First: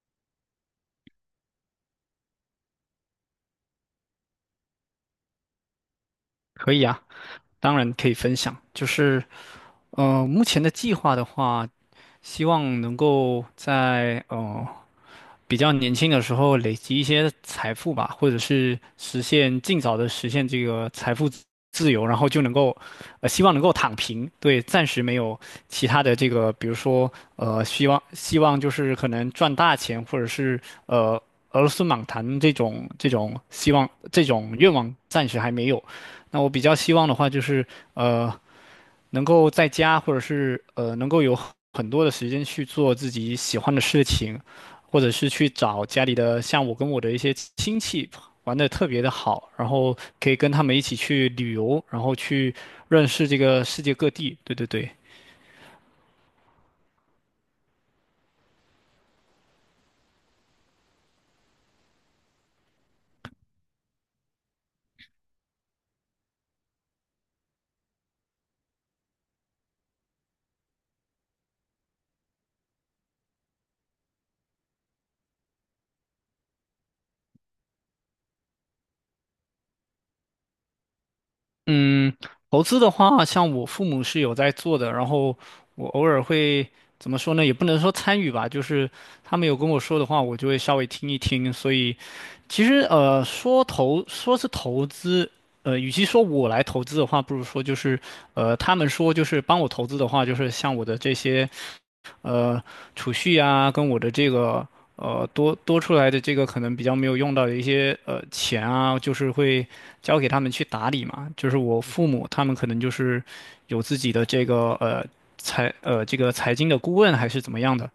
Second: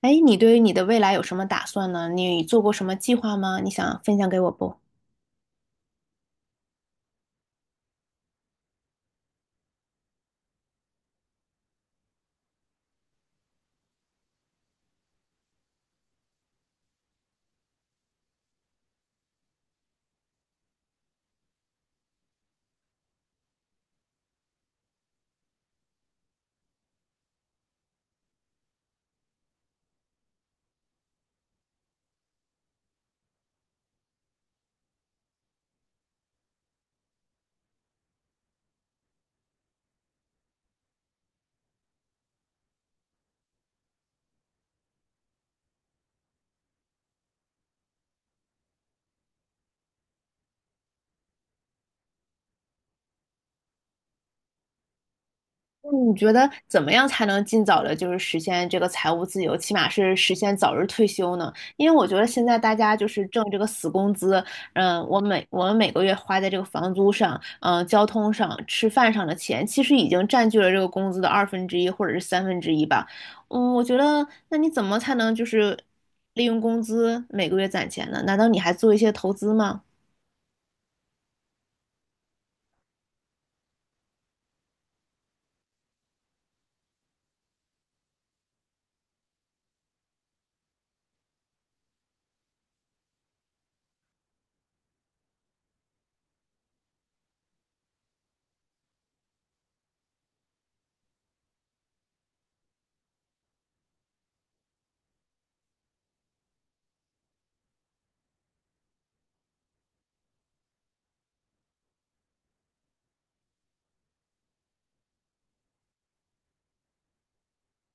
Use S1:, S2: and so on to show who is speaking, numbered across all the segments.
S1: 哎，你对于你的未来有什么打算呢？你做过什么计划吗？你想分享给我不？
S2: 可以啊，当然可以分享。就是，目前的计划的话，希望能够在比较年轻的时候累积一些财富吧，或者是实现尽早的实现这个财富自由，然后就能够，希望能够躺平，对。暂时没有其他的这个，比如说，呃,希望就是可能赚大钱，或者是呃俄罗斯满堂这种希望这种愿望暂时还没有。那我比较希望的话就是，呃。能够在家或者是能够有很多的时间去做自己喜欢的事情，或者是去找家里的，像我跟我的一些亲戚玩的特别的好，然后可以跟他们一起去旅游，然后去认识这个世界各地。对对对。
S1: 嗯你觉得怎么样才能尽早的，就是实现这个财务自由，起码是实现早日退休呢？因为我觉得现在大家就是挣这个死工资，我们每个月花在这个房租上，交通上、吃饭上的钱，其实已经占据了这个工资的二分之一或者是三分之一吧。我觉得那你怎么才能就是利用工资每个月攒钱呢？难道你还做一些投资吗？
S2: 嗯，投资的话，像我父母是有在做的，然后我偶尔会怎么说呢？也不能说参与吧，就是他们有跟我说的话，我就会稍微听一听。所以，其实说是投资，与其说我来投资的话，不如说就是他们说就是帮我投资的话，就是像我的这些。呃储蓄啊，跟我的这个呃,多出来的这个可能比较没有用到的一些钱啊，就是会交给他们去打理嘛。就是我父母他们可能就是有自己的这个呃这个财经的顾问还是怎么样的，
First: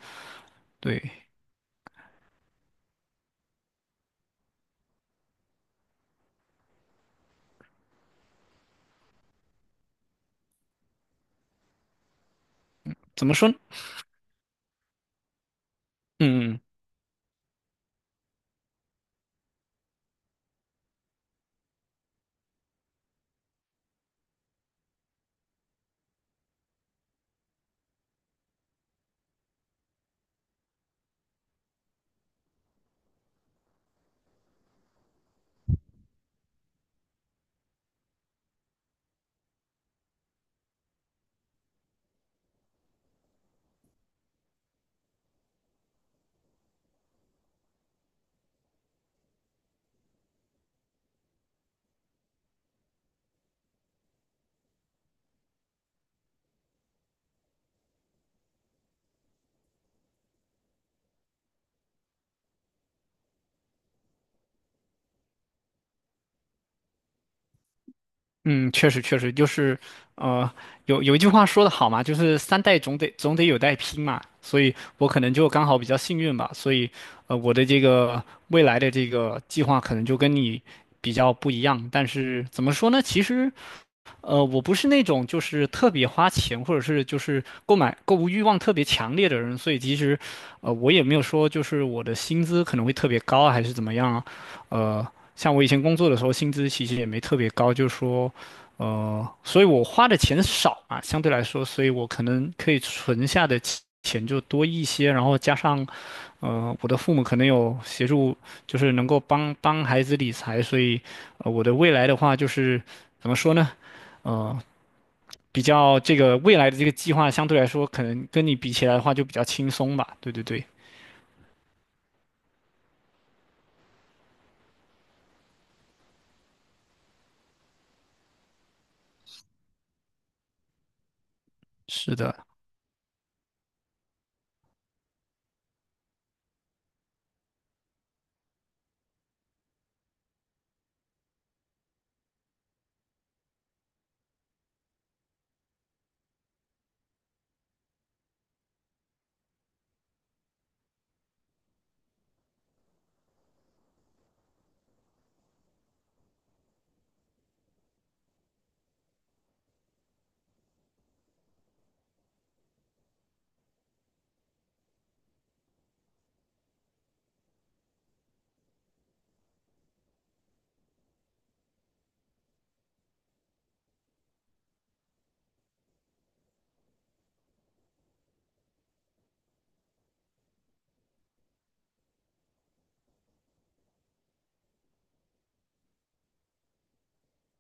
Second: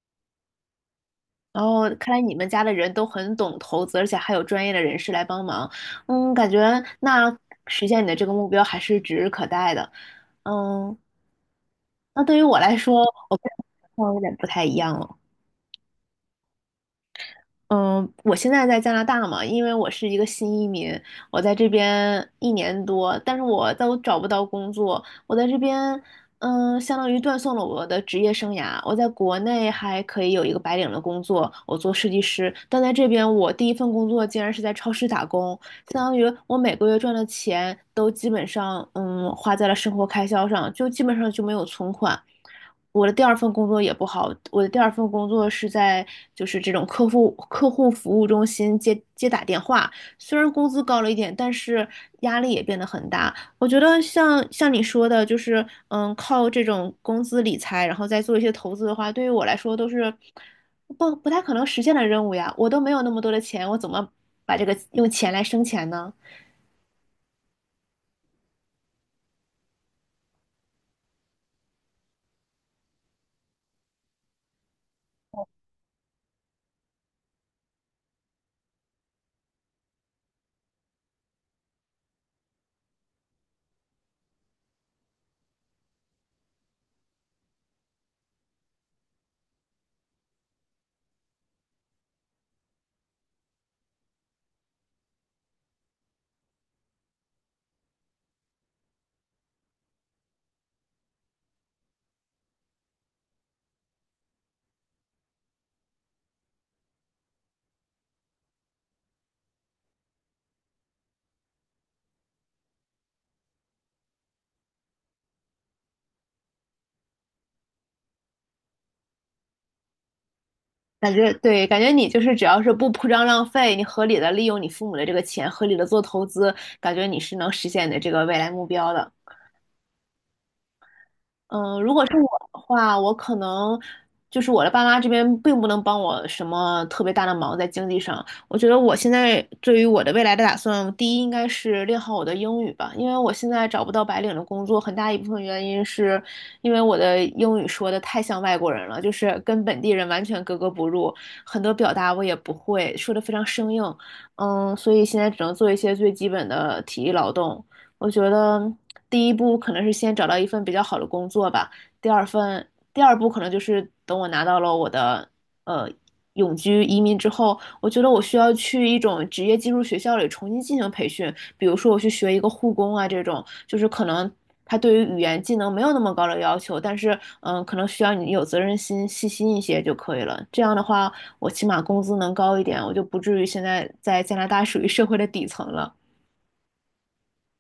S2: 对。
S1: 然后看来你们家的人都很懂投资，而且还有专业的人士来帮忙。嗯，感觉那实现你的这个目标还是指日可待的。嗯，那对于我来说，
S2: 怎么
S1: 我
S2: 说
S1: 跟
S2: 呢？
S1: 情况有点不太一样了。
S2: 嗯嗯。
S1: 嗯，我现在在加拿大嘛，因为我是一个新移民，我在这边一年多，但是我都找不到工作。我在这边，相当于断送了我的职业生涯。我在国内还可以有一个白领的工作，我做设计师，但在这边，我第一份工作竟然是在超市打工，相当于我每个月赚的钱都基本上，花在了生活开销上，就基本上就没有存款。我的第二份工作也不好，我的第二份工作是在就是这种客户服务中心接打电话，虽然工资高了一点，但是压力也变得很大。我觉得像你说的，就是靠这种工资理财，然后再做一些投资的话，对于我来说都是不太可能实现的任务呀。我都没有那么多的钱，我怎么把这个用钱来生钱呢？
S2: 嗯，确实就是，呃，有一句话说的好嘛，就是三代总得有代拼嘛，所以我可能就刚好比较幸运吧。所以，我的这个未来的这个计划可能就跟你比较不一样，但是怎么说呢？其实我不是那种就是特别花钱，或者是就是购买购物欲望特别强烈的人，所以其实，我也没有说就是我的薪资可能会特别高啊还是怎么样啊。呃，像我以前工作的时候，薪资其实也没特别高，就是说，所以我花的钱少嘛，相对来说，所以我可能可以存下的钱就多一些，然后加上，我的父母可能有协助，就是能够帮孩子理财，所以，我的未来的话就是怎么说呢？嗯，比较这个未来的这个计划相对来说，可能跟你比起来的话就比较轻松吧。对对对。
S1: 感觉对，感觉你就是只要是不铺张浪费，你合理的利用你父母的这个钱，合理的做投资，感觉你是能实现你的这个未来目标的。如果是
S2: 是
S1: 我
S2: 的。
S1: 的话，我可能就是我的爸妈这边并不能帮我什么特别大的忙在经济上。我觉得我现在对于我的未来的打算，第一应该是练好我的英语吧，因为我现在找不到白领的工作，很大一部分原因是因为我的英语说的太像外国人了，就是跟本地人完全格格不入，很多表达我也不会，说的非常生硬。所以现在只能做一些最基本的体力劳动。我觉得第一步可能是先找到一份比较好的工作吧，第二份，第二步可能就是等我拿到了我的呃永居移民之后，我觉得我需要去一种职业技术学校里重新进行培训，比如说我去学一个护工啊这种，就是可能他对于语言技能没有那么高的要求，但是可能需要你有责任心、细心一些就可以了。这样的话，我起码工资能高一点，我就不至于现在在加拿大属于社会的底层了。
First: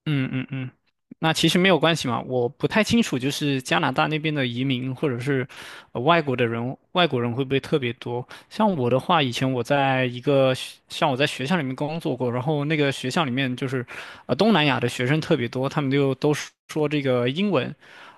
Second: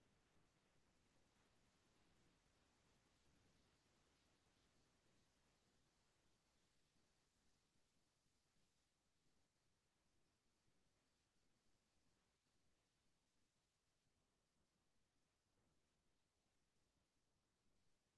S2: 嗯嗯嗯，那其实没有关系嘛。我不太清楚，就是加拿大那边的移民或者是外国的人，外国人会不会特别多？像我的话，以前我在一个学像我在学校里面工作过，然后那个学校里面就是东南亚的学生特别多，他们就都说这个英文，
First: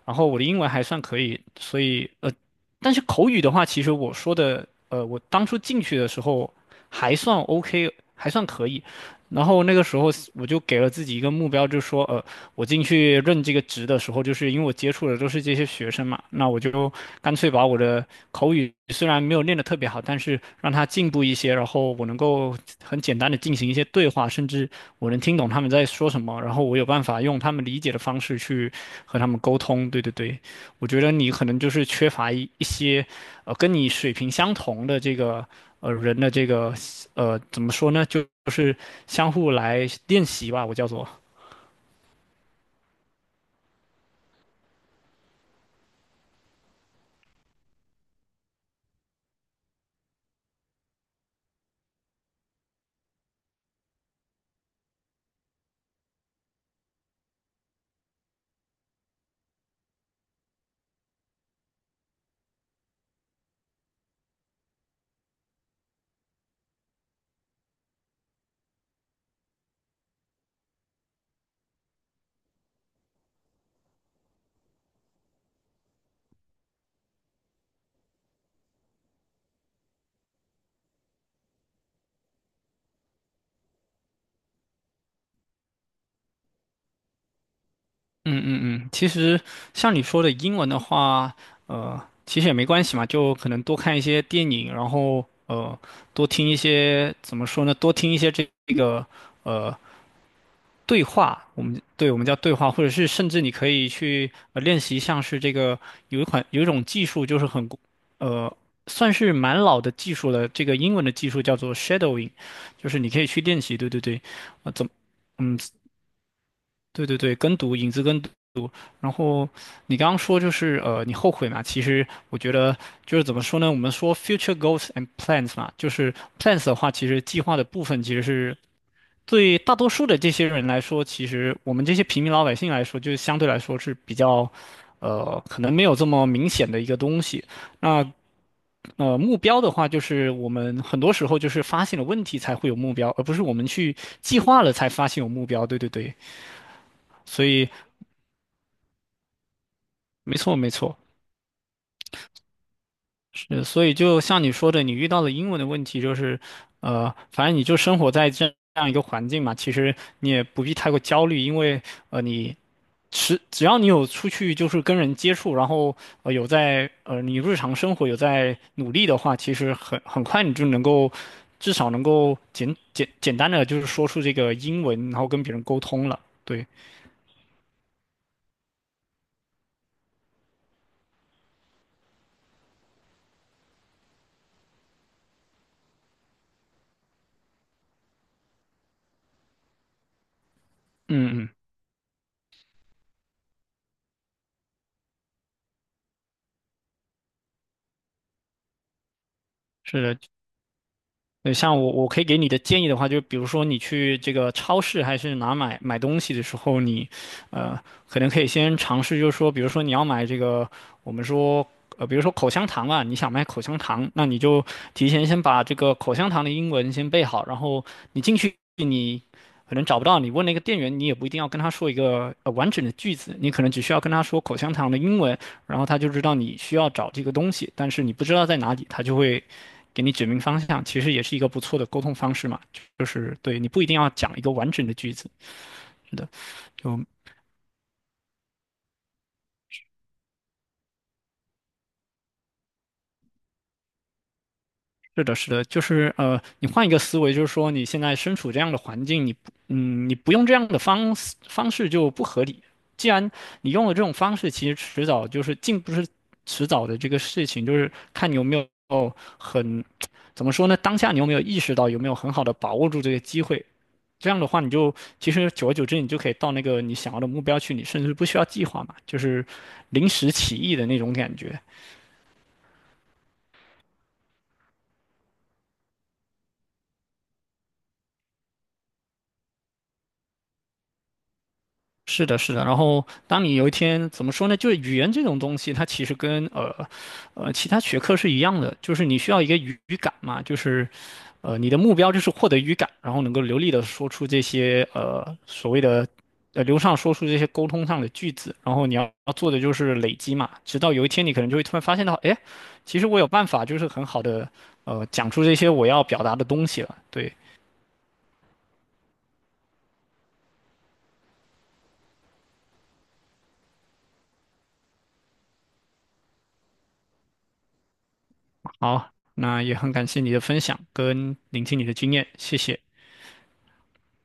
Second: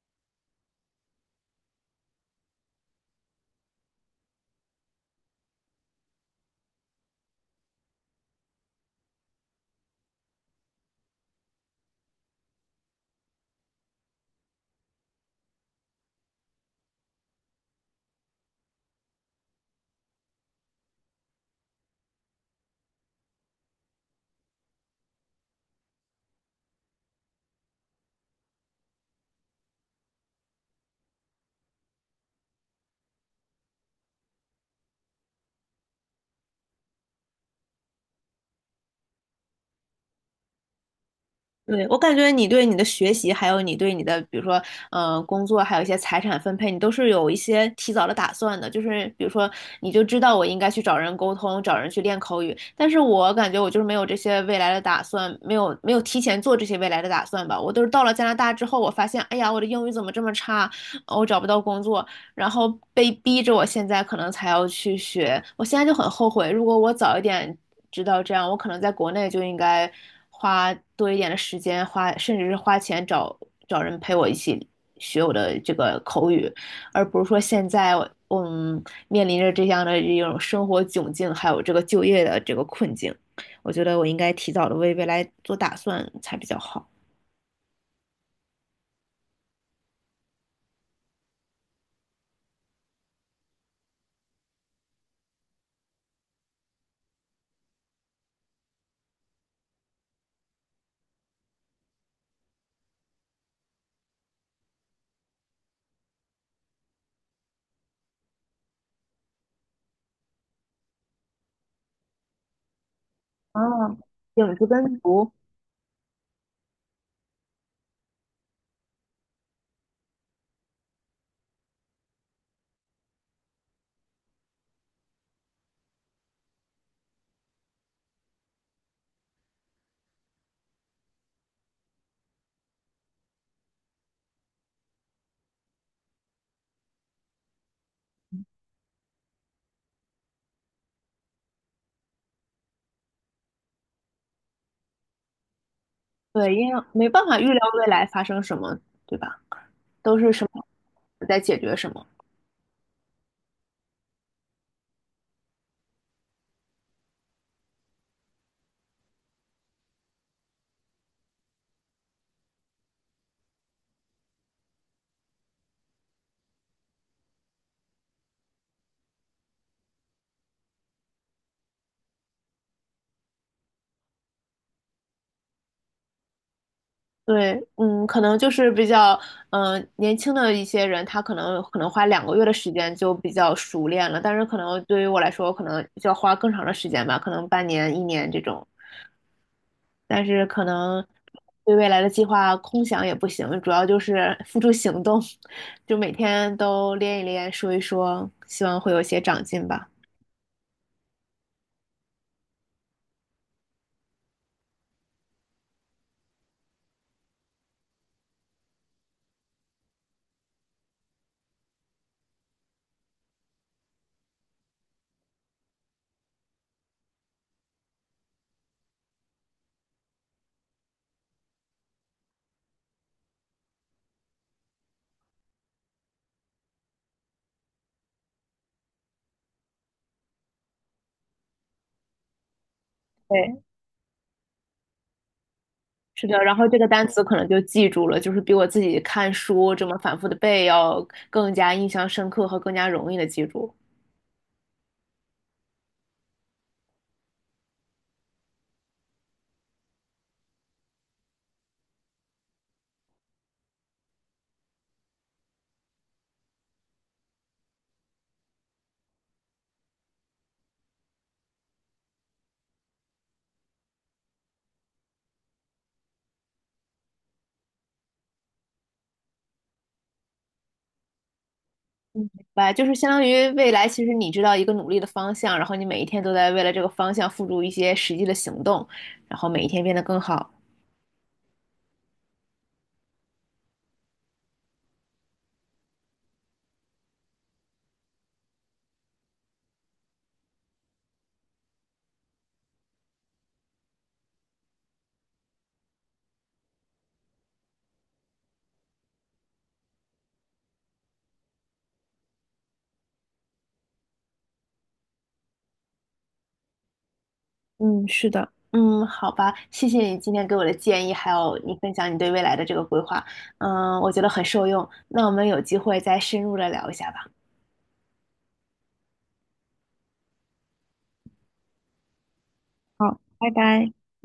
S2: 然后我的英文还算可以，所以但是口语的话，其实我说的我当初进去的时候还算 OK,还算可以。然后那个时候我就给了自己一个目标，就是说，我进去任这个职的时候，就是因为我接触的都是这些学生嘛，那我就干脆把我的口语虽然没有练得特别好，但是让他进步一些，然后我能够很简单的进行一些对话，甚至我能听懂他们在说什么，然后我有办法用他们理解的方式去和他们沟通。对对对。我觉得你可能就是缺乏一些，跟你水平相同的这个。人的这个怎么说呢，就是相互来练习吧，我叫做。
S1: 对，我感觉你对你的学习，还有你对你的，比如说，工作，还有一些财产分配，你都是有一些提早的打算的。就是比如说，你就知道我应该去找人沟通，找人去练口语。但是我感觉我就是没有这些未来的打算，没有提前做这些未来的打算吧。我都是到了加拿大之后，我发现，哎呀，我的英语怎么这么差？我找不到工作。然后被逼着我现在可能才要去学，我现在就很后悔，如果我早一点知道这样，我可能在国内就应该花多一点的时间，花甚至是花钱找找人陪我一起学我的这个口语，而不是说现在我嗯面临着这样的一种生活窘境，还有这个就业的这个困境，我觉得我应该提早的为未来做打算才比较好。
S2: 嗯嗯嗯，其实像你说的英文的话，呃，其实也没关系嘛，就可能多看一些电影，然后多听一些，怎么说呢，多听一些这个呃对话，我们对我们叫对话，或者是甚至你可以去练习，像是这个有一种技术，就是很呃算是蛮老的技术了，这个英文的技术叫做 shadowing,就是你可以去
S1: 啊，
S2: 练习。对对对。
S1: 影子
S2: 啊、怎么
S1: 跟读，
S2: 嗯。对对对，跟读，影子跟读。然后你刚刚说就是你后悔嘛，其实我觉得就是怎么说呢，我们说 future goals and plans 嘛，就是 plans 的话，其实计划的部分其实是对大多数的这些人来说，其实我们这些平民老百姓来说，就是相对来说是比较，可能没有这么明显的一个东西。那目标的话，就是我们很多时候就是发现了问题才会有目标，而不是我们去计划了才发现有目标。对对对。
S1: 对，因为没办法
S2: 所
S1: 预料
S2: 以
S1: 未来发生什么，对吧？都是
S2: 没
S1: 什
S2: 错
S1: 么
S2: 没错。
S1: 在解决什么。
S2: 所以就像你说的，你遇到了英文的问题就是，反正你就生活在这样一个环境嘛，其实你也不必太过焦虑，因为你是只要你有出去就是跟人接触，然后有在你日常生活有在努力的话，其实很快你就能够至少能够简单的就是说出这个英文，然后跟别人沟通了。对。
S1: 对，可能就是比较，年轻的一些人，他可能花2个月的时间就比较熟练了，但是可能对于我来说，可能就要花更长的时间吧，可能半年、一年这种。但是可能
S2: 嗯嗯。
S1: 对未来的计划空想也不行，主要就是付诸行动，就每天都练一练，说一说，希望会有一些长进吧。
S2: 是的。对，像我可以给你的建议的话，就比如说你去这个超市还是哪买东西的时候，你呃，可能可以先尝试，就是说，比如说你要买这个，我们说，比如说口香糖啊，你想买口香糖，那你就提前先把这个口香糖的英文先背好，然后你进去你可能找不到，你问那个店员，你也不一定要跟他说一个完整的句子，你可能只需要跟他说口香糖的英文，然后他就知道你需要找这个东西，但是你不知道在哪里，他就会。给你指明方向，其实也是一个不错的沟通方式嘛，就是对
S1: 对。
S2: 你不一定要讲一个完整的句子。是
S1: 是
S2: 的。
S1: 的，然后这个
S2: 就
S1: 单词可能就记住了，就是比我自己看书这么反复的背要更加印象深刻和更加容易的记住。
S2: 是的，是的，就是你换一个思维，就是说你现在身处这样的环境，你不，嗯，你不用这样的方式就不合理。既然你用了这种方式，其实迟早就是进不是迟早的这个事情，就是看你有没有很，怎么说呢？当下你有没有意识到，有没有很好的把握住这个机会？这样的话，你就其实久而久之，你就可以到那个你想要的目标去，你甚至不需要计划嘛，就是临时起意的那种感觉。
S1: 嗯，明白，就是相当于未来，其实你知道一个努力的方向，然后你每一天都在为了这个方向付诸一些实际的行动，然后每一天变得更好。
S2: 是的，是的。然后，当你有一天怎么说呢？就是语言这种东西，它其实跟其他学科是一样的，就是你需要一个语感嘛，就是你的目标就是获得语感，然后能够流利的说出这些所谓的流畅说出这些沟通上的句子。然后你要做的就是累积嘛，直到有一天你可能就会突然发现到，哎，其实我有办法，就是很好的讲出这些我要表达的东西了。对。
S1: 嗯，是的，好吧，谢谢你今天给我的建议，还有你分享你对未来的这个规划，我觉得很受用。那我们有机会再深入的聊一下吧。
S2: 好，那也很感谢你的分享跟聆听你的经验，谢谢。
S1: 好，拜拜。